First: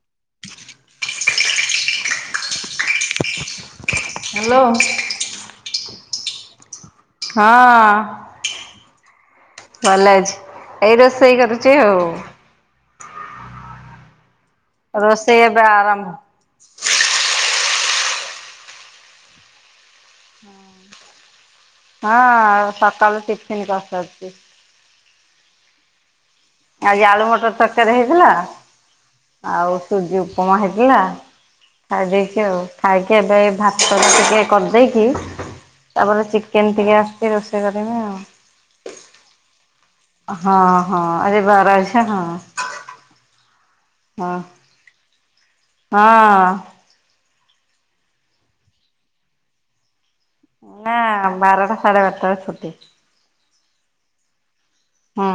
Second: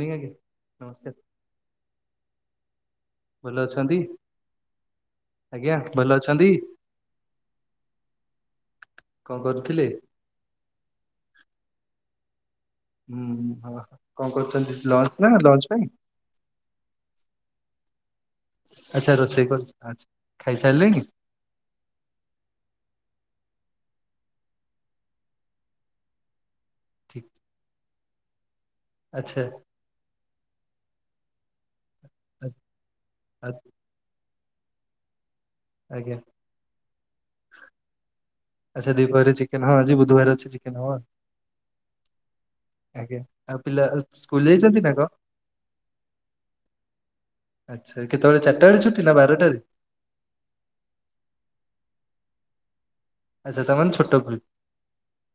ମୁଇଁ ଆଜ୍ଞା, ନମସ୍କାର୍। ଭଲ ଅଛ ତନ୍ତୀ, ହ୍ୟାଲୋ। ଆଜ୍ଞା ଭଲ ଅଛନ୍ତି? ହଁ। କଣ କରୁଥିଲେ? ଭଲ ଅଛି। ଏଇ ରୋଷେଇ କରୁଛି ଆଉ। ହୁଁ ଭଲ ।କଣ କରୁଛନ୍ତି, ଲଞ୍ଚ ନା ରୋଷେଇ ଏବେ ଲଞ୍ଚ ପାଇଁ? ଆରମ୍ଭ ଆଛା ରୋଷେଇ କରୁଛ। ଆଛା ଖାଇସାରିଲେଣିି? ହଁ, ସକାଳୁ ଟିଫିନ୍ କରିସାରିଛି। ଆଜି ଆଳୁ ଠିକ ମଟର ତରକାରୀ ହେଇଥିଲା, ଆଚ୍ଛା ଆଉ ସୁଜି ଉପ ଉପମା ହେଇଥିଲା। ଖାଇ ଦେଇେଇକି ଆଉ ଖାଇକି ଏବେ ଏ ଭାତରେ ଟିକେ କରିଦେଇକି, ଆଜ୍ଞା ତାପରେ ଚିକେନ ଟିକେ ଆସିଛି, ରୋଷେଇ କରିବି ଆଉ। ଆଛା ଦିପରେ ଚିକେନ ହବ, ଆଜି ବୁଧବାର ଅଛି ହଁ ଚିକେନ ହବ। ହଁ ଆଜି ବାର ଅଛି ହଁ ଆଜ୍ଞା ।ଆଉ ପିଲା ହଁ ସ୍କୁଲ ଯାଇଛନ୍ତି ନା କଣ? ହଁ। ଆଚ୍ଛା କେତେବେଳେ, ଚାରିଟା ବେଳେ ଛୁଟି ନା ବାରଟାରେ? ନା ବାରଟା ସାଢ଼େ ବାରଟାରେ ଛୁଟି। ଆଚ୍ଛା ତା ମାନେ ଛୋଟ ପିଲା। ହୁଁ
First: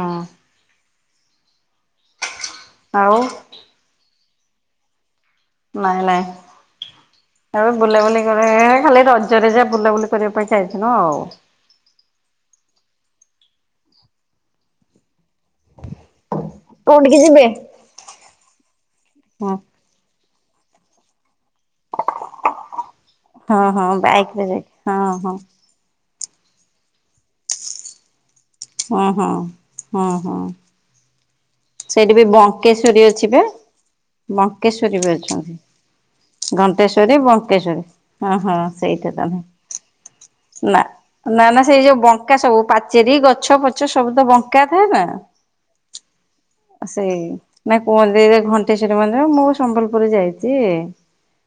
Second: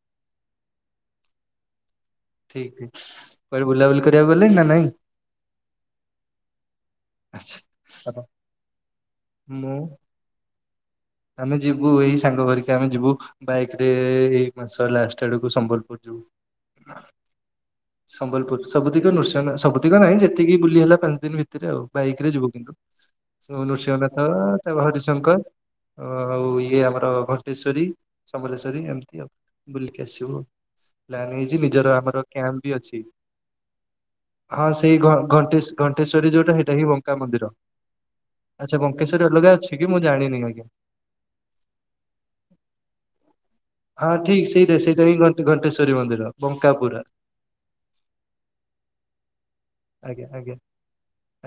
ଠିକ୍, ଆଉ କୁଆଡେ ବୁଲାବୁଲି କରିବାକୁ ଗଲେଣି ନା ନାଇଁ? ନାଇଁ ନାଇଁ। ଆଉ ଆଛା ବୁଲାବୁଲି କରେ, ଏ ଖାଲି ରଜରେ ଯେ ମୁଁ ବୁଲାବୁଲି କରିବା ପାଇଁ ଯାଏ। ଆମେ ଯିବୁ ଏଇ ସାଙ୍ଗ ହରିକି, ଆମେ ଯିବୁ ବାଇକ୍ ରେ ଏଇ ମାସ ଲାଷ୍ଟ। ତେଡକୁ ସମ୍ବଲପୁର ଯିବୁ। କୋଉଠିକି ଯିବେ? ସମ୍ବଲପୁର ସବୁ ଦିଗ ନୃଶ ହଁ ନା, ସବୁ ଦିଗ ନାହିଁ, ଯେତିକି ବୁଲି ହେଲା ପାଞ୍ଚ ଦିନ ଭିତ ଏଥିରେ ଆଉ, ବାଇକ ରେ ଯିବୁ କିନ୍ତୁ, ହଁ ହଁ ନୃସିଂହନାଥ ବାଇକ୍ ରେ ତା ଯାଇକି ପରେ ହଁ ହଁ ହରିଶଙ୍କର। ଅ, ଆଉ ଇଏ ଆମର ଘଣ୍ଟେଶ୍ୱରୀ । ସମଲେଶ୍ୱରୀ ହଁ ଏମିତି ଆଉ, ହଁ। ବୁଲିକି ହଁ ଆସିବୁ ହଁ ଆଉ। ସେଇଠି ବି ବଙ୍କେଶ୍ଵରୀ ଅଛି ବା? ହଁ ସେଇ ବଙ୍କେଶ୍ଵରୀ ଘ ବି ଅଛନ୍ତି ଘଣ୍ଟେଶ ଘଣ୍ଟେଶ୍ୱରୀ ଯୋଉଟା ସେଇଟା ହିଁ ।ଘଣ୍ଟେଶ୍ଵରୀ, ବଙ୍କେଶ୍ଵରୀ ହଁ, ହଁ ସେଇ। କେଶରୀ ଅଲଗା ଅଛି କି, ମୁଁ ଜଣିନି ଆଜ୍ଞା। ନା ନା ସେଇ ଯୋଉ ବଙ୍କା ସବୁ ପାଚେରୀ ଗଛ ଛ, ପଛ ହଁ ସବୁ ତ ଠିକ ବଙ୍କା ସେଇଟା ଥାଏ ସେଇଟା ନା। ହିଁ ଘଣ୍ଟ ଘଣ୍ଟେଶ୍ଵରୀ ମନ୍ଦିର ବଙ୍କା ପୁରା ସେଇ ନା କୁହନ୍ତି ଘଣ୍ଟେଶ୍ଵରୀ ମନ୍ଦିର। ମୁଁ ସମ୍ବଲପୁର ଆଜ୍ଞା ଆଜ୍ଞା। ଯାଇଛି।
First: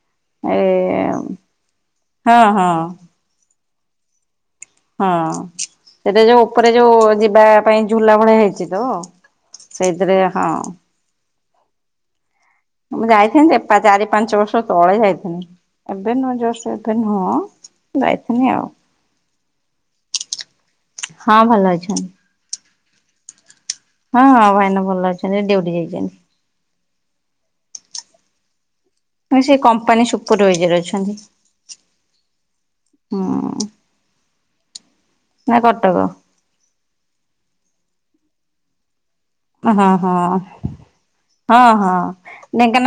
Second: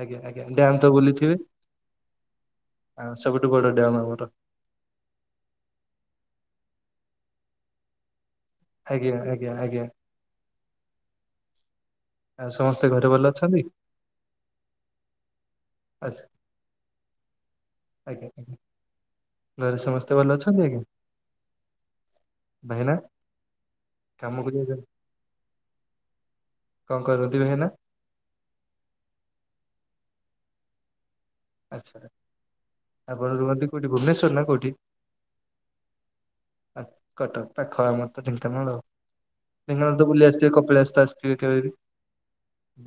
ଆଜ୍ଞା ଆଜ୍ଞା, ଏ ଡ୍ୟାମ୍ ତ ବୁଲିଥିବେ? ହଁ ହଁ। ଟ [inaudible] ହଁ, ସେଟା ଯୋଉ ଉପରେ, ଯୋଉ ଯିବା ପାଇଁ ଝୁଲା ଭଳିଆ ହେଇ ଥିବ, ଆଜ୍ଞା ଆଜ୍ଞା ଆଜ୍ଞା। ସେଇପରି ହଁ। ଆଉ ସମସ୍ତେ ମୁଁ ଘରେ ଭଲ ଯାଇଥାନ୍ତି ଯେ, ଅଛନ୍ତି ପା-ଚାରି ପାଞ୍ଚ ବର୍ଷ ତଳେ ଯାଇଥାନ୍ତି । ଏବେ ଆଚ୍ଛା ନୁହଁ, ଜଷ୍ଟ ଏବେ ନୁହଁ। ଆଜ୍ଞା ଯାଇଥାନ୍ତି ଆଜ୍ଞା ଆଉ ଘରେ ସମସ୍ତେ ଭଲ ଅଛନ୍ତି ଆଜ୍ଞା। ।ହଁ ଭଲ ଅଛନ୍ତି । ଭାଇନା? ହଁ ହଁ, କାମକୁ ଯାଇ ଭାଇନା ଭଲ ଅଛନ୍ତି। ଡିଉଟି ଯାଇଛନ୍ତି। କଣ କରନ୍ତି ଭାଇନା? ସେ କମ୍ପାନୀ ସୁପରଭାଇଜର ଅଛନ୍ତି। ଆଚ୍ଛା ହୁଁ ।ଆପଣ ରୁହନ୍ତି କୋଉଠି ଭୁବନେଶ୍ଵର ନା କୋଉଠି? ନା କଟକ। ଆ, କଟକ ପାଖ, ଆମର ତ ଢେଙ୍କାନାଳ। ହଁ, ଢେଙ୍କାନାଳ ତ ବୁଲି ହଁ। ଆସିଥିବେ କପିଳାସ ତ ଆସିଥିବେ କେବେ ହଁ ବି ହଁ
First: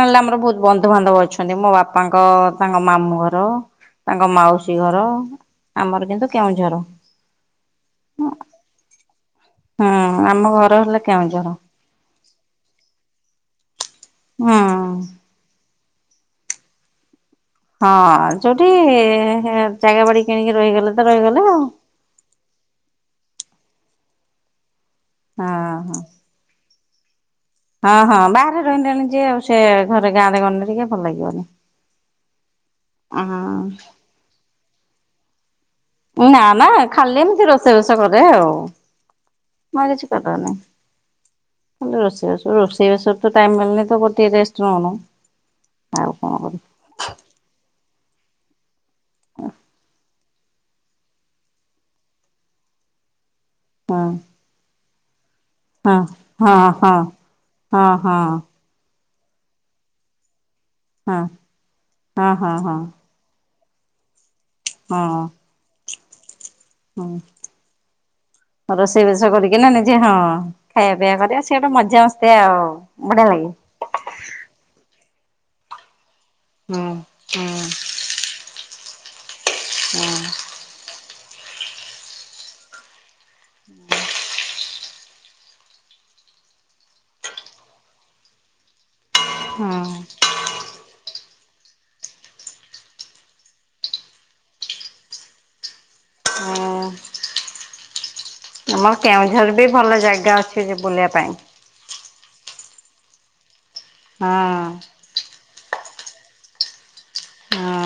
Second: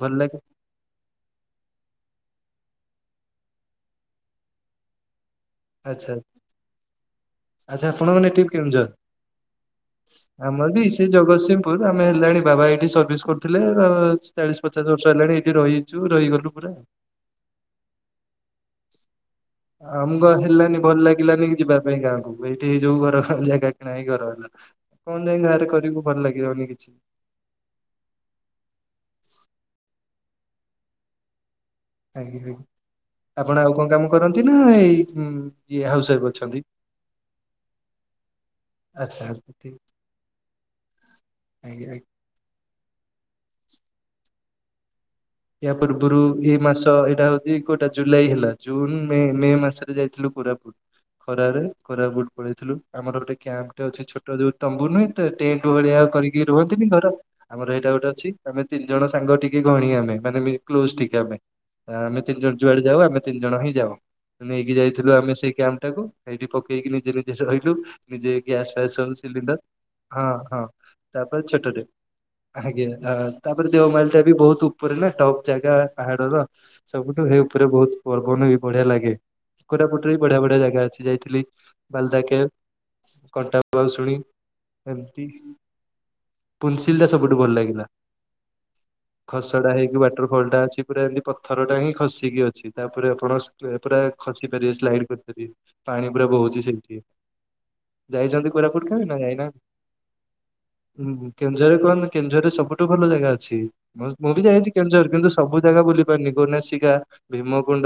ଭଲ ଲାଗେ ଆମର ବହୁତ ବନ୍ଧୁବାନ୍ଧବ ଅଛନ୍ତି। ମୋ ବାପାଙ୍କ ତାଙ୍କ ମାମୁଁ ଘର, ତାଙ୍କ ମାଉସୀ ଘର। ଆମର ଆଛା, କିନ୍ତୁ କେଉଁଝର। ଆଚ୍ଛା ଆପଣ ମାନେ ଏଠି କେଉଁଝର। ହୁଁ ଆମ ଘର ଆମର ବି ହେଲା ସେଇ କେଉଁଝର ଜଗତସିଂହପୁର ଆମେ ହେଲାଣି ବାବା ଏଇଠି ସର୍ଭିସ୍ କରୁଥୁଲେ ତ ହୁଁ। ଚାଳିଶ ପଚାଶ ବର୍ଷ ହେଲାଣି ଏଇଠି ରହି ଚୁ ରହିଗଲୁ ପୁରା। ହଁ ଯୋଉଠି ଜାଗା ବାଡି ଆମୁକୁ ଆ କିଣିକି ହେଲାନି ରହିଗଲେ ଭଲ ତ ରହିଗଲେ ଲାଗିଲାନି ଆଉ। ଯିବା ପାଇଁ ଗାଁକୁ ଏଇଠି ଏଇ ଯୋଉ ଘର ଜା ଗା କିଣା ହେଇ ଘର ହେଲା କଣ ଯାଇ ହଁ ଗାଁରେ ହଁ କରିବୁ ଭଲ ଲାଗିବନି କିଛି। ହଁ ହଁ ବାହାରେ ରହିଲେଣି ଯିଏ ଆଉ ସିଏ ଘରେ ଗାଁରେ ଗନେ ବି କିଏ ଭଲ ଲାଗିବନି। ଆଗ୍ରିବେ ଆପଣ ଆଉ କଁ ହଁ କାମ କରନ୍ତି ନାଁ ଏଇ ଉଁ ଇଏ ହାଉସ ୱାଇଫ ନାଁ ଅଛନ୍ତି ନାଁ ଖାଲି ଏମିତି ରୋଷେଇ ବାସ କରେ ଆଉ। ଆଚ୍ଛା ଠିକ। ମୁଁ ଆଉ କିଛି କରେନେଇ ଆଜ୍ଞା ହାଲି ଆଜ୍ଞା। ରୋଷେଇ ରୋଷ୍ ହେଇ ବାସରୁ ତ ଟାଇମ୍ ମିଳୁନେଇ ତ ଗୋ ଟିଏ ରେଷ୍ଟ୍ ନୋଉନୁ। ଏହା ପୂର୍ବୁରୁ ଏଇ ମାସ ଏଇଟା ହଉଚି କୋଉଟା ଜୁଲାଇ ହେଲା। ଜୁନ୍ ମେ ମେ ମାସରେ ଯାଇଥିଲୁ କୋରାପୁଟ୍ ଖରାରେ କୋରାପୁଟ୍ ପଳେଇଥିଲୁ ଆମର ଅଟେ କ୍ୟାମ୍ପ୍ ଟେ ହଁ ଅଛି ଛୋଟ ଯୋଉ ତମ୍ବୁ ନୁହେଁ ତ ଟେଣ୍ଟ୍ ହଁ ଭଳିଆ କରିକି ରୁହନ୍ତିନି ହଁ ଘର ଆମର ହଁ ହେଇଟା ହଁ ଗୋଟେ ହଁ ଅଛି ଆମେ ତିନି ଜଣ ସାଙ୍ଗ ଟିକେ ଘଣୀ ଆମେ ମାନେ ମି କ୍ଲୋଜ୍ ଟିକେ ହଁ ଆମେ। ଆ ଆମେ ହଁ ତିନି ଜଣ ହଁ ହଁ ଯୁଆଡ଼େ ଯାଉ ଆମେ ତିନି ଜଣ ହିଁ ଯାଉ ନେଇକି ଯାଇଥିଲୁ ହଁ। ଆମେ ସେଇ କ୍ୟାମ୍ ଟାକୁ। ଏଇଠି ପକେଇକି ହଁ। ନିଜେ ନିଜେ ରହିଲୁ ନିଜେ ଗ୍ୟାସ୍ ଫ୍ୟାସ୍ ରୋଷେଇ ସବୁ ବାସ ସିଲିଣ୍ଡର କରିକିନା ନିଜେ ହଁ ହଁ ଖାଇବା ପିଇବା ତା କରିବା ସେ ଗୋଟେ ଛୋଟଟେ ମଜା ମସ୍ତି ଆଉ ଆଜ୍ଞା ଆ ବଢିଆ ଲାଗେ। ତାପରେ ଦେଓମାଳିଟା ବି ବୋହୁତ ଉପ ଉନା ଟପ୍ ଜାଗା ପାହାଡ଼ର ହୁଁ ସବୁଠୁ ହେ ହୁଁ ଉପରେ ବୋହୁତ ପବନ ବି ବଢ଼ିଆ ଲାଗେ। କୋରାପୁଟରେ ବି ବଢ଼ିଆ ବଢ଼ିଆ ଜାଗା ଅଛି ଯାଇଥିଲି ବାଲଦାକେ କଣ୍ଟା ଭୁଆଶୁଣି। ଏମତି ପୁଲ୍ ସିଲ୍ ଟା ସବୁଠୁ ଭଲ ଲାଗିଲା। ହୁଁ ତଡ଼ା ହେଇକି ୱାଟରଫଲ୍ ଟା ଅଛି ପୁରା ଏନ୍ତି ପଥରଟା ହିଁ ଖସିକି ଅଛି ତାପରେ ଆପଣ ସ୍ ପୁରା ଖସି ପାରିବେ ସ୍ଲାଇଡ଼୍ କରିପାରିବେ ପାଣି ପୁରା ବହୁତୁ ଶଲ୍କି। ହୁଁ। ଯାଇଛନ୍ତି କୋରାପୁଟ୍ ଆମର କେବେ ନାଁ କେଉଁଝର ଯାଇନାହାନ୍ତି ବି ଭଲ ଜାଗା ଅଛି ଯେ ବୁଲିବା ଉଁ ପାଇଁ। କେନ୍ଦୁଝରରେ କୁହନ୍ତି କେଉଁଝରରେ ସବୁଠୁ ଭଲ ଜାଗା ଅଛି ମୁଁ ଜ୍ ମୁଁ ହଁ ବି ଯାଇଚି କେଉଁଝର କିନ୍ତୁ ସବୁ ଜାଗା ବୁଲି ଗନି ଗୋନାଶିକା। ହଁ ଭୀମକୁୁଣ୍ଡ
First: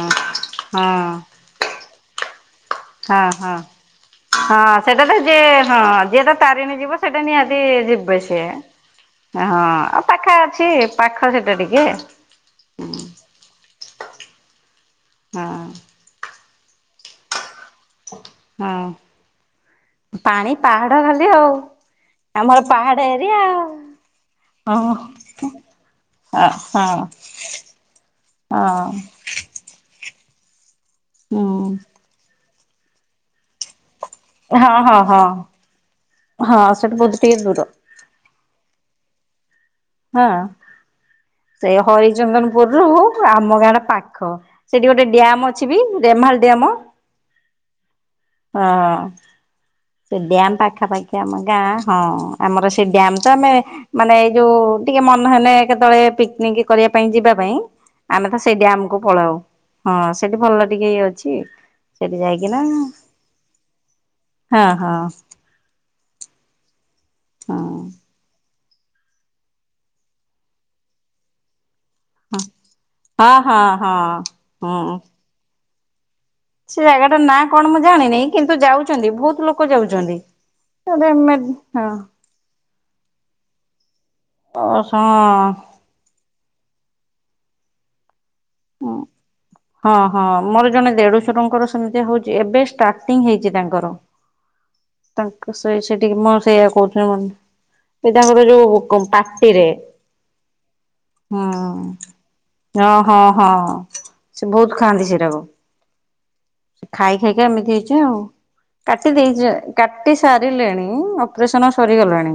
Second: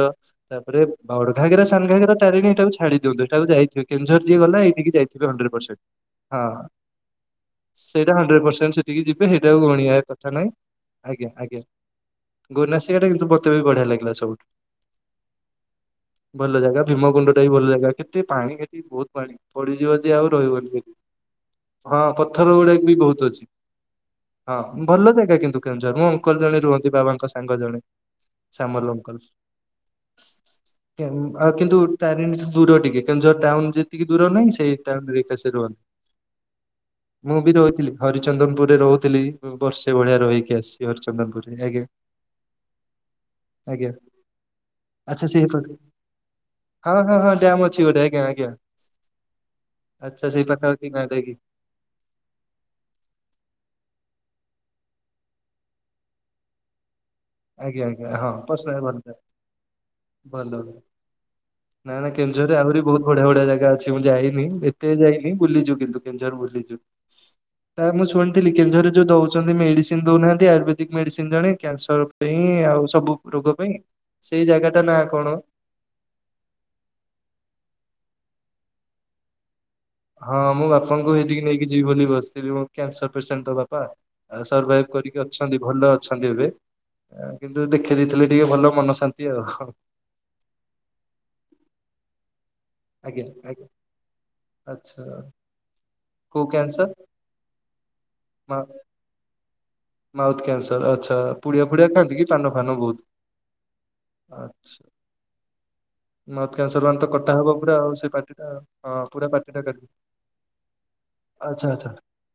ତାପରେ ହଁ ବାଉଡ଼ଘାଗରା ସାନଘାଗର ତାରିଣୀ ଏଇଟାକୁ ଛାଡ଼ି ଦିଅନ୍ତୁ ହଁ ହେଟାକୁ ହଁ। ଯାଇଥିବ କେଁଝର ଯିଏ ଗଲେ ହଁ ହେଇଠିକି ସେଇଟା ତ ଯାଇଥିବେ ହଣ୍ଡରେ ଯିଏ ପରସେଣ୍ଟ୍ ହଁ ଯିଏ ତ ହଁ ତାରିଣୀ ଯିବ ସେଇଟା ନିହାତି ସେଇଟା ଯିବେ ହାଣ୍ଡରେ ସିଏ। ପରସେଣ୍ଟ୍ ସେଠିକି ଯିବେ ହେ ଏଟାଉ ହଁ ଗଣିଆ ଆଉ କଥା ପାଖା ନାଇଁ ଅଛି ପାଖ ଆଜ୍ଞା ସେଟା ଆଜ୍ଞା ଟିକେ ହଁ। ଗୋନାସିକାଟା କିନ୍ତୁ ପଥମେ ବଢ଼ିଆ ଲାଗିଲା ସବୁଠୁ। ହଁ। ଭଲ ଜାଗା ଭୀମକୁୁଣ୍ଡଟା ବି ଭଲ ଆ ଲା କେତେ ପାଣି ହେଟି ହଁ। ବୋହୁତ ପାଣି ପଡ଼ିଯିବ ଯଦି ଆଉ ପାଣି ରହିବନି ପାହାଡ ସେଇଠି। ଖାଲି ଆଉ ହଁ ପଥର ଆମର ଉଡ଼ାକ ବି ପାହାଡ ବହୁତ ଏରିଆ ଅଛି ଆଉ। ହଁ ଭଲ ଜାଗା କିନ୍ତୁ। କେଉଁଝର ମୋ ଅଙ୍କଲ୍ ଅ ଜଣେ ରୁହନ୍ତି ହଁ। ବାବାଙ୍କ ସାଙ୍ଗ ଜଣେ ହଁ ସାମଲ ଅଙ୍କଲ୍। ଏଁ ହୁଁ ଆଉ କିନ୍ତୁ ତାରିଣୀଠୁ ଦୂର ଟିକେ କେଉଁଝର ଟାଉନ୍ ଯେ ତିକି ଦୂର ନାହିଁ ସେଇ ହଁ ହଁ ଟାଉନ୍ ହଁ ଭିତ ସିଏ ରୁହନ୍ତି ହଁ ସେଠୁ ବହୁତ ଟିକେ ମୁଁ ବି ଦୂର ରହିଥିଲି ହରି ଚନ୍ଦନପୁରରେ ରହୁଥିଲି ଉଁ ବର୍ଷେ ଭଳିଆ ହଁ ରହି ସେ ହରିଚନ୍ଦନପୁରରୁ ଆମ ଗାଁଟା ଆଜ୍ଞା ପାଖ ସେଠି ଗୋଟେ ଆଚ୍ଛା ସେଇ ଡ୍ୟାମ ଅଛିି ପଟେ ବି ରେମ୍ହାଲ ଡିଆମ। ହଁ ହଁ ହଁ ଡ୍ୟାମ୍ ଅଛି ଗୋଟେ ଆଜ୍ଞା ଆଜ୍ଞା। ହଁ। ସେ ଆଚ୍ଛା ସେଇ ଡ୍ୟାମ୍ ପାଖାପାଖି ଗାଁଟା କି ଆମ ଗାଁ ହଁ ଆମର ସେ ଡ୍ୟାମ୍ ତ ଆମେ ମାନେ ଏଇ ଯୋଉ ଟିକେ ମନ ହେଲେ କେତୋଳେ ପିକନିକ୍ କରିବା ପାଇଁ ଯିବା ପାଇଁ ଆଜ୍ଞା ଆଜ୍ଞା ଆମେ ହଁ ତ ସେଇ ପର୍ସନାଲ ଡ୍ୟାମ୍ ଭଲ କୁ ଭଲ। ପଳାଉ। ହଁ ସେଠି ଭଲ ଟିକେ ଇଏ ଅଛି ନାଁ ନାଁ ସେଠି କେଁଝରରେ ଯାଇକିନା ଆହୁରି ବୋହୁତ ବଢ଼ିଆ ବଢ଼ିଆ ଜାଗା ଅଛି ମୁଁ ଯାଇନି। ଉଁ ହଁ ଏତେ ହଁ ଯାଇନି ବୁଲିଚୁ କିନ୍ତୁ କେଉଁଝର ବୁଲିଚୁ ହଁ ତା ମୁଁ ଶୁଣିଥିଲି କେଉଁଝରରେ ଯୋଉ ଦଉଚନ୍ତି ମେଡ଼ିସିନ୍ ଦୋଉନାହାନ୍ତି ଆୟୁର୍ବେଦିକ୍ ମେଡ଼ିସିନ୍ ଜଣେ କ୍ୟାନ୍ସର୍ ପାଇଁ ଆଉ ସବୁ ହଁ ରୋଗ ହଁ ପାଇଁ ହଁ ସେଇ ଜାଗା ଟା ହଁ ନା କଣ? ସେ ଜାଗାଟା ନାଁ କଣ ମୁଁ ଜାଣିନି କିନ୍ତୁ ଯାଉଛନ୍ତି ବହୁତ ଲୋକ ଯାଉଛନ୍ତି। ହଁ ମୁଁ ଗୋଟେ ବାପାଙ୍କୁ ମେ ହେଇଠିକି ନେଇକି ଯିବି ବୋଲି ବସିଥିଲି କ୍ୟାନସର ପେସେଣ୍ଟ ତ ବାପା। ହଁ ଅସ [unintelligible] କରିକି ଅଛନ୍ତି ଭଲ ଅଛନ୍ତି ଏବେ କିନ୍ତୁ ଦେଖେଇ ଦେଇଥିଲେ ଟିକେ ଭଲ ମନ ଶାନ୍ତି ଆଉ ହଁ ହଁ ମୋର ଜଣେ ଦେଢଶୁହଙ୍କର ସେମିତି ହଉଛି ଏବେ ଷ୍ଟାଟିଙ୍ଗ ଆଜ୍ଞା ହେଇଛି ଆଜ୍ଞା ତାଙ୍କର ଆଚ୍ଛା। ତାଙ୍କ ସେ ସେଠିକି ମ କୋଉ ସେଇୟା କ୍ୟାନସର କହୁଥିଲି ମ ଏ ତାଙ୍କର ମା ଯୋଉ ପାଟିରେ ମାଉଥ କ୍ୟାନସର ଆଚ୍ଛା ହୁଁ ପୁଡିଆ ଫୁଡିଆ ଖାଆନ୍ତି କି ପାନ ଫାନ ହଁ ବହୁତ? ହଁ ହଁ ସେ ବହୁତ ଆଚ୍ଛା ଖାଆନ୍ତି ସେଟାକୁ। ମାଉଥ କ୍ୟାନସର ସେ ମାନେ ତ ଖାଇ କଟା ଖାଇକି ହବ ଏମିତି ପୁରା ହେଇଛି ସେ ଆଉ ପାଟିଟା ହଁ କାଟି ପୁରା ଦେଇଛ ପାଟିଟା କାଟି ସାରିଲେଣି। ଆଚ୍ଛା ଅପରେସନ ଆଚ୍ଛା ସରିଗଲାଣି।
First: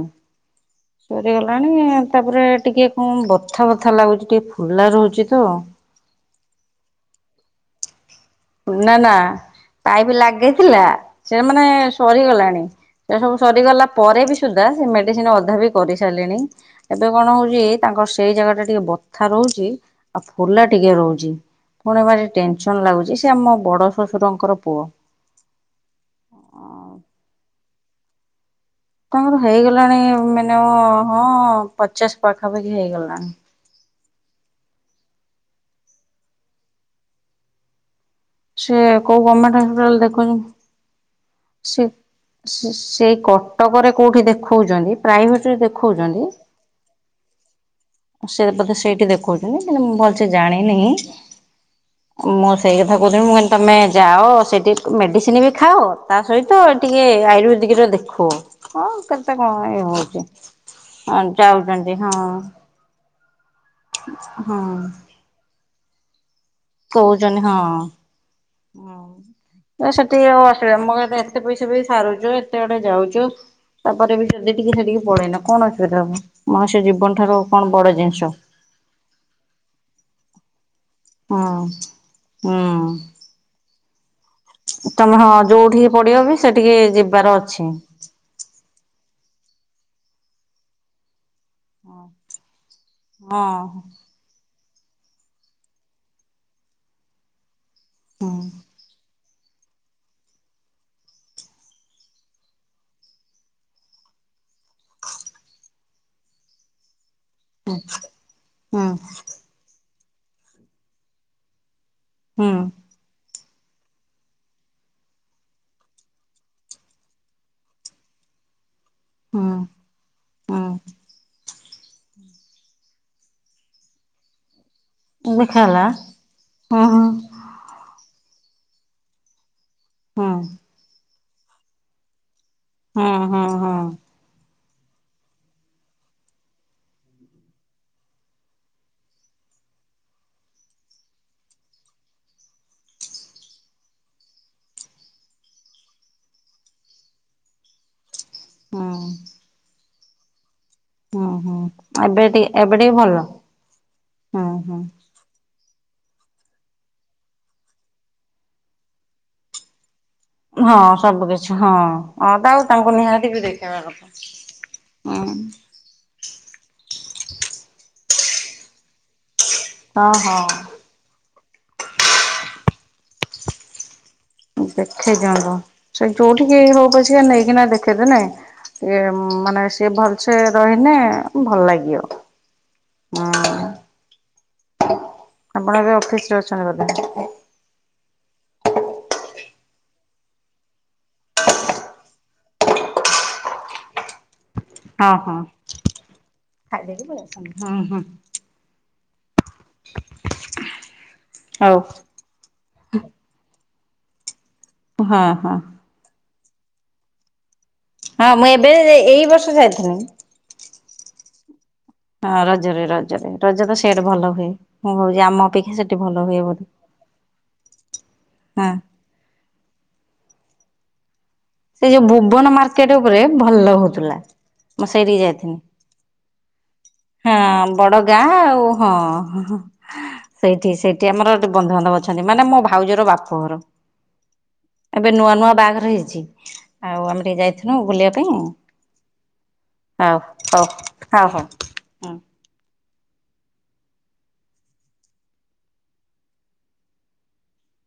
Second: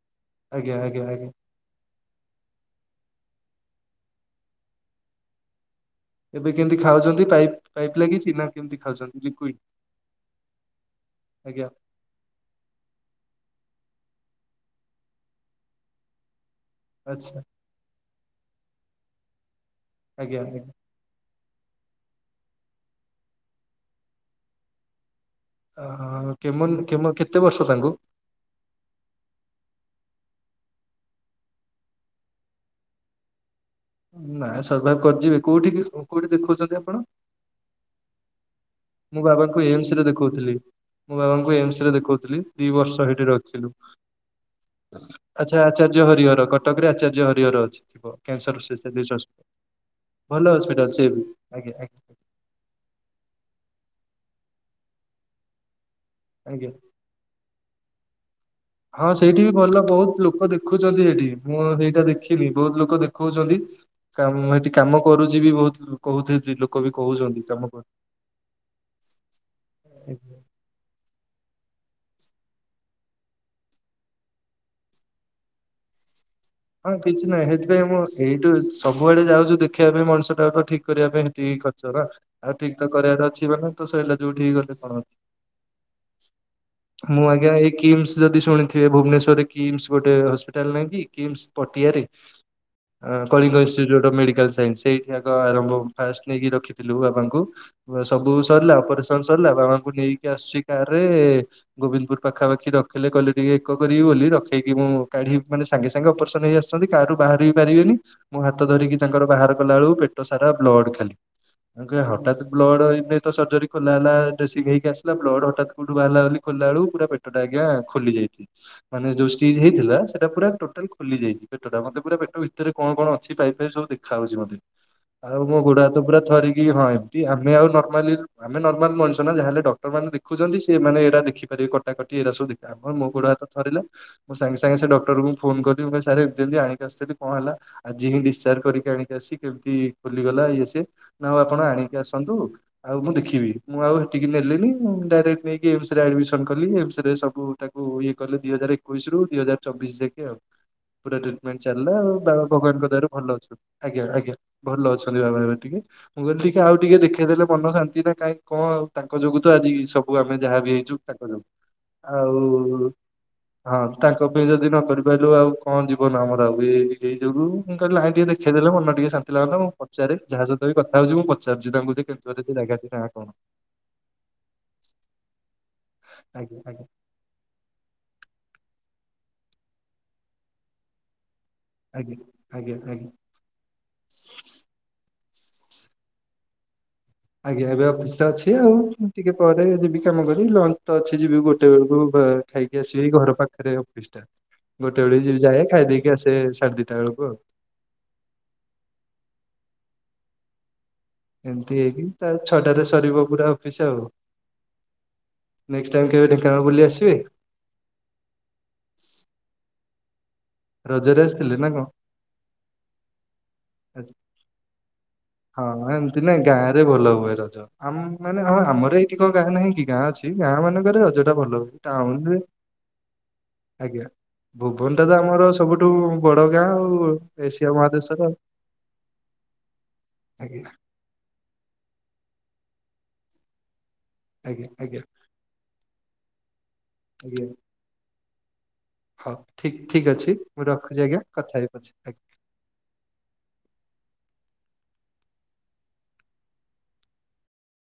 ଆଜ୍ଞା ଆଜ୍ଞା ଆଜ୍ଞା। ସରିଗଲାଣି ତାପରେ ଟିକେ କଣ ବଥା ବଥା ଲା ହଉଛି ଟିକେ ଫୁଲା ରହୁଛି ତ। ଏବେ କେମିତି ଖାଉଛନ୍ତି ପାଇପ ପାଇପ୍ ଲାଗିଛି ନା କେମିତି ଖାଉଛନ୍ତି ଲିକୁଇଡ଼ ପାଇପ ଲାଗିଥିଲା ସେ ମାନେ ସରିଗଲାଣି ସେ ସବୁ ସରିଗଲା ପରେ ବି ସୁଧା ମେଡିସିନ ଅଧା ବି କରି ସାରିଲେଣି ଏବେ କଣ ଆଚ୍ଛା ହଉଛି ତାଙ୍କ ସେଇ ଜାଗାଟା ଟିକେ ବଥା ରହୁଛି। ଆଉ ଆଜ୍ଞା ଫୁଲା ଆଜ୍ଞା। ଟିକେ ରହୁଛି ପୁଣି ଭାରି ଟେନସନ ଲାଗୁଛି ସେ ଆମ ବଡ ଶଶୁରଙ୍କର ପୁଅ। ଆ କେମନ କେମ କେତେ ବର୍ଷ ତାଙ୍କୁ? ତାଙ୍କର ହେଇଗଲାଣି ମାନେ ହଁ ହଁ ପଚାଶ ପାଖାପାଖି ହେଇଗଲାଣି। ନା ସର୍ଭାଇଭ କରିଯିବେ କୋଉଠିକି କୋଉଠି ଦେଖଉଛନ୍ତି ଆପଣ? ସେ କୋଉ ମୁଁ ଗଭର୍ଣ୍ଣମେଣ୍ଟ ବାବାଙ୍କୁ ଏମସ ହସ୍ପିଟାଲ ରେ ଦେଖୁଛନ୍ତି। ଦେଖଉଥିଲି। ମୋ ବାବାଙ୍କୁ ଏମସ ସେ ରେ ଦେଖଉଥିଲି ଦି ସେ ବର୍ଷ ସେଇ ସେଇଠି ରଖୀଥିଲୁ କଟକରେ କୋଉଠି ଦେଖଉଛନ୍ତି ପ୍ରାଇଭେଟରେ ଆଛା ଆଛା ଦେଖଉଛନ୍ତି। ହରିହର କଟକରେ ଆଚାର୍ଯ୍ୟ ହରିହର ଅଛି ସେ କ୍ୟାନ୍ସର ବୋଧେ ସେଇଠି ସ୍ପେଶିଆଲିଷ୍ଟ ଦେଖଉଛନ୍ତି କିନ୍ତୁ ମୁଁ ଭଲସେ ଭଲ ଜାଣିନି। ହସ୍ପିଟାଲ। ସେ ବି ଆଜ୍ଞା ଆଜ୍ଞା। ମୁଁ ସେଇ କଥା କହୁଥିଲି ମୁଁ କହି ତମେ ଯାଅ ସେଠି ମେଡ଼ିସିନ ବି ଖାଅ ତା ସହିତ ଆଜ୍ଞା ଟିକେ ଆୟୁର୍ବେଦିକ ଦିକିରେ ଦେଖ। ହଁ ସେଇଠି ବି ଭଲ ବହୁତ ଲୋକ ଦେଖୁଛନ୍ତି ହଁ ହେଠି ମୁଁ ଯାଉଛନ୍ତି ସେଇଟା ହଁ। ଦେଖିଲି ବହୁତ ଲୋକ ଦେଖୁ କହୁଛନ୍ତି କାମ ହଁ ଏଠି କାମ କରୁଛି ବି ବହୁତ ଲୋକ ହଉଛନ୍ତି। କହୁଛନ୍ତି ହଁ ହଁ। ସେଠିକି ଆଉ ଅସୁବିଧା ମୋ ହେଲେ ଏତେ ପଇସା ବି ରୁଛ ଏତେ ବଡେ ଯାଉଛୁ ତାପରେ ବି ଯଦି ଟିକେ ସେଠିକି ପଳେଇଲା କଣ ଅସୁବିଧା ହବ? ମଣିଷ ହଁ ଜୀବନ କିଛି ଠାରୁ ନାହିଁ କଣ ସେଥିପାଇଁ ବଡ ମୁଁ ଜିନିଷ। ଏଇଠୁ ସବୁଆଡେ ଯାଉଛୁ ଦେଖିବା ପାଇଁ ମଣିଷଟାକୁ ତ ଠିକ କରିବା ପାଇଁ ହଁ ଏତିକି ଖର୍ଚ୍ଚ ହେଲା ଆଉ ଠିକ ତ ହୁଁ କରିବାର ଅଛି ବୋଲେ ତ ସେଇଲାଗି ଯଉଠି ଗଲେ କଣ ଅ ତମେ ହଁ ଯୋଉଠିକି ପଡିବ ବି ସେଠିକି ମୁଁ ଯିବାର ଆଜ୍ଞା ଅଛି। ଏଇ କିମ୍ସ ଯଦି ଶୁଣିଥିବେ ଭୁବନେଶ୍ଵର କିମ୍ସ ଗୋଟେ ହସ୍ପିଟାଲ ନାହିଁ କି କିମ୍ସ ପଟିଆରେ। ହଁ Kalinga institute of medical science. ଆଗ ଆରମ୍ଭ ଫାଷ୍ଟ ନେଇକି ରଖିଥିଲୁ ବାବାଙ୍କୁ ହୁଁ ସବୁ ସରିଲା ଅପରେସନ୍ସ ସରିଲା ବାବାଙ୍କୁ ନେଇକି ଆସୁଛି କାର ରେ ଗୋବିନ୍ଦପୁର ପାଖାପାଖି ରଖିଲେ କହିଲେ ଟିକେ ଏକ କରିବି ବୋଲି। ରଖେଇକି ମୁଁ କାଢି ମାନେ ସାଙ୍ଗେ ସାଙ୍ଗେ ଅପରସ ହେଇ ଆସିଛନ୍ତି କାରୁ ବାହାରି ବି ପାରିବେନି ମୁଁ ହାତ ହୁଁ ଧରିକି ତାଙ୍କର ବାହାର କଲା ବେଳକୁ ପେ ଟ ସାରା ବ୍ଲଡ଼ ଖାଲି [unintelligible] ହଠାତ୍ ହୁଁ ବ୍ଲଡ [unintelligible] ର୍ଜରୀ ଖୋଲା ହେଲା ଡ୍ରେସିଂ ହେଇ କି ଆସିଲେ ବ୍ଲଡ଼ ହଠାତ୍ କୋଉଠୁ ବାହାରିଲା ବୋଲି ଖୋଲିଲା ବେଳକୁ ପୁରା ପେଟା ଟା ଆଜ୍ଞା ଖୋଲି ଯାଇଛି ମାନେ ଯୋଉ ଷ୍ଟିଜ୍ ହୁଁ ହେଇଥିଲା ସେଟା ପୁରା ଟୋଟାଲ ହୁଁ ପେଟ ଟା ମତେ ପୁରା ପେଟ ଭିତରେ କଣ କଣ ଅଛି ପାଇପ ଫାଇପ ସବୁ ଦେଖାଯାଉଚି ମତେ। ଆଉ ମୋ ଦେଖା ଗୋଡ ହେଲା ହାତ ପୁରା ଥରିକି ହଁ ଏମତି ଆମେ ଆଉ ନାର୍ମାଲି ଆମେ ନର୍ମାଲ ମଣିଷ ନା ଯାହା ହେଲେ ଡକ୍ଟରମାନେ ହୁଁ ଦେଖୁଛନ୍ତି ସେମାନେ ଏରା ଦେଖିପାରିବେ କଟାକଟି ଏଇରା ସବୁ ଦେଖ [unintelligible] ମୋ ହୁଁ ଗୋଡ ହୁଁ ହାତ ହୁଁ ଥରିଲା ମୁଁ ସାଙ୍ଗେ ସାଙ୍ଗେ ସେ ଡକ୍ଟରଙ୍କୁ ଫୋନ କର ମୁଁ କହିଲି ସାରେ ଏମତୀ ଏମତୀ ଆଣି ଆସିଥିଲି କଣ ହେଲା ଆଜି ହିଁ ଡିସଚାର୍ଜ କରିକି ଆଣିକି ଆସିଛି କେମିତି ଖୋଲିଗଲା ଇଏ ସିଏ। ନାଉ ଆପଣ ଆଣିକି ଆସନ୍ତୁ ଆଉ ମୁଁ ଦେଖିବି ମୁଁ ଆଉ ହେଠିକି ନେଲିନି ଡାଇରେଟ ନେଇକି ଏମ ସରେ ଆଡ଼ମିଶନ କଲି ଏମ ସରେ ସବୁ ତାକୁ ଇଏ କଲି ଦି ହଜାର ହୁଁ ଏକୋଇଶ ରୁ ଦି ହଜାର ଚବିଶ ଯାକେ ଆଉ ପୁରା ହୁଁ ହୁଁ ଟ୍ରିଟମେଣ୍ଟ ଚାଲିଲା ଆଉ ଏବେ ବାବା ଟିକେ ଏବେ ଭଗବାନଙ୍କ ଟିକେ ଦୟାରୁ ଭଲ ଅଛନ୍ତି ଆଜ୍ଞା ଆଜ୍ଞା ହୁଁ ହୁଁ। ଭଲ ଅଛନ୍ତି ବାବା ଏବେ ଟିକେ ମୁଁ କହିଲି ଟିକେ ଆଉ ଟିକେ ଦେଖେଇ ଦେଲେ ମନ ଶାନ୍ତି ନା କାଇଁ କଣ ଆଉ ତାଙ୍କ ଯୋଗୁ ତ ଆଜି ସବୁ ଆମେ ଯାହା ବି ହଁ ହେଇଛୁ ସବୁ ତାଙ୍କ ଯୋଗୁ କିଛି ହଁ ହଁ ତାଉ ତାଙ୍କୁ ଆଉ ନିହାତି ବି ଦେଖେଇବା ହଁ କଥା। ତାଙ୍କ ପାଇଁ ଯଦି ନକରିବୁ ଆଉ ହଁ କଣ ଜୀବନ ଆମର ଆଉ [unintelligible] ଯୋଗୁ କାଲି ଭାଇ ଟିକେ ଦେଖେଇ ଦେଲେ ମନ ଟିକେ ଶା ଥିଲାତା ମୁଁ ପଚାରି ଯାହା ସହିତ ବି ହଁ କଥା ହଉଛି ମୁଁ ପଚାରୁଛି ତାଙ୍କୁ ଟିକେ [unintelligible] ସେ ଜାଗା ନା କଣ? ଦେଖେଇ ଦିଅନ୍ତ ସେ ଆଜ୍ଞା ଯୋଉଠିକି ଆଜ୍ଞା ହଉ ପଛିିକା ନେଇକିନା ଦେଖେଇ ଦେଲେ ଇଏ ଆଉ ମାନେ ସିଏ ଭଲସେ ରହିନେ ଭଲ ଲାଗିବ ଆଜ୍ଞା ଆଜ୍ଞା ଆଜ୍ଞା। ହଁ। ଆପଣ ଏବେ ଅଫିସରେ ଅଛନ୍ତି ବୋଧେ? ଟା ଅଛି ଆଉ ଟିକେ ପରେ ଯିବି କାମ କରିବି ଲଞ୍ଚ ତ ଅଛି ଯିବି ଗୋଟେ ବେଳକୁ ଖା-ଖାଇକି ଆସିବି ଘ ମୋର ପାଖରେ ଅଫିସଟା। ଗୋଟେ ହଁ ବେଳେ ଯିଏ ହଁ ଯାଏ ଖାଇ ଦେଇକି ଆସେ ସାଢେ ଦିଟା ଖାଇଦେଇକି ବେଳକୁ ପଳେଇ ଆଉ। [inaudible] ଆସନ୍ତୁ ହୁଁ ହୁଁ [inaudible] ଏମିତି ହଉ ହେଇକି ତା ଛଅଟାରେ ସରିବ ପୁରା ଅଫିସ ଆଉ। ହଁ ହଁ। କଣ ବୁଲି ଆସିବେ? ହଁ ମୁଁ ଏବେ ଏଇ ବର୍ଷ ଯାଇଥିଲି। ରଜରେ ଆସିଥିଲେ ନା କଣ? ହଁ ରଜରେ ରଜରେ ରଜ ତ ସେଇଠି ଆଚ୍ଛା। ଭଲ ହୁଏ ମୁଁ ଭାବୁଛି ଆମ ହଁ ଅପେକ୍ଷା ସେଠି ଏମିତି ଭଲ ନା ହୁଏ ଗାଁ ବୋଲି। ରେ ଭଲ ହୁଏ ରଜ ଆମ ମାନେ ହଁ ଆମର ଏଇଠି କଣ ଗାଁ ନାହିଁକି ଗାଁ ଅଛି ଗାଁ ମାନଙ୍କରେ ରଜ। ଟା ଭଲ ହୁଏ ସେ ଯୋଉ ଟାଉନରେ ଭୁବନ ମାର୍କେଟ ଉପରେ ଭଲ ହଉଥିଲା। ମୁଁ ଭୁବନଟା ତ ସେଇଠିକି ଆମର ଯାଇଥିଲି ସବୁଠୁ ବଡ ଗାଁ ଆଉ ହଁ ଏସିଆ ବଡ ମହାଦେଶର। ଗାଁ ଆଉ ହଁ ସେଇଠି ଆଜ୍ଞା ସେଇଠି ଆମର ଦୁ ବନ୍ଧୁବାନ୍ଧବ ଅଛନ୍ତି ମାନେ ମୋ ଭାଉଜର ବାପଘର ଆଜ୍ଞା ଆଜ୍ଞା ଏବେ ନୂଆ ନୂଆ ବାହାଘର ହେଇଛି। ଆଉ ଆମେ ଟିକେ ଆଜ୍ଞା। ଯାଇଥିଲୁ ବୁଲିବା ପାଇଁ। ହଉ ଠିକ ଠିକ ଆଉ ଅଛି ହଉ ମୁଁ ରଖୁଛି ଆଜ୍ଞା ହଉ ହଉ। କଥା ହେବି ପାଛେ ହୁଁ। ଆଜ୍ଞା।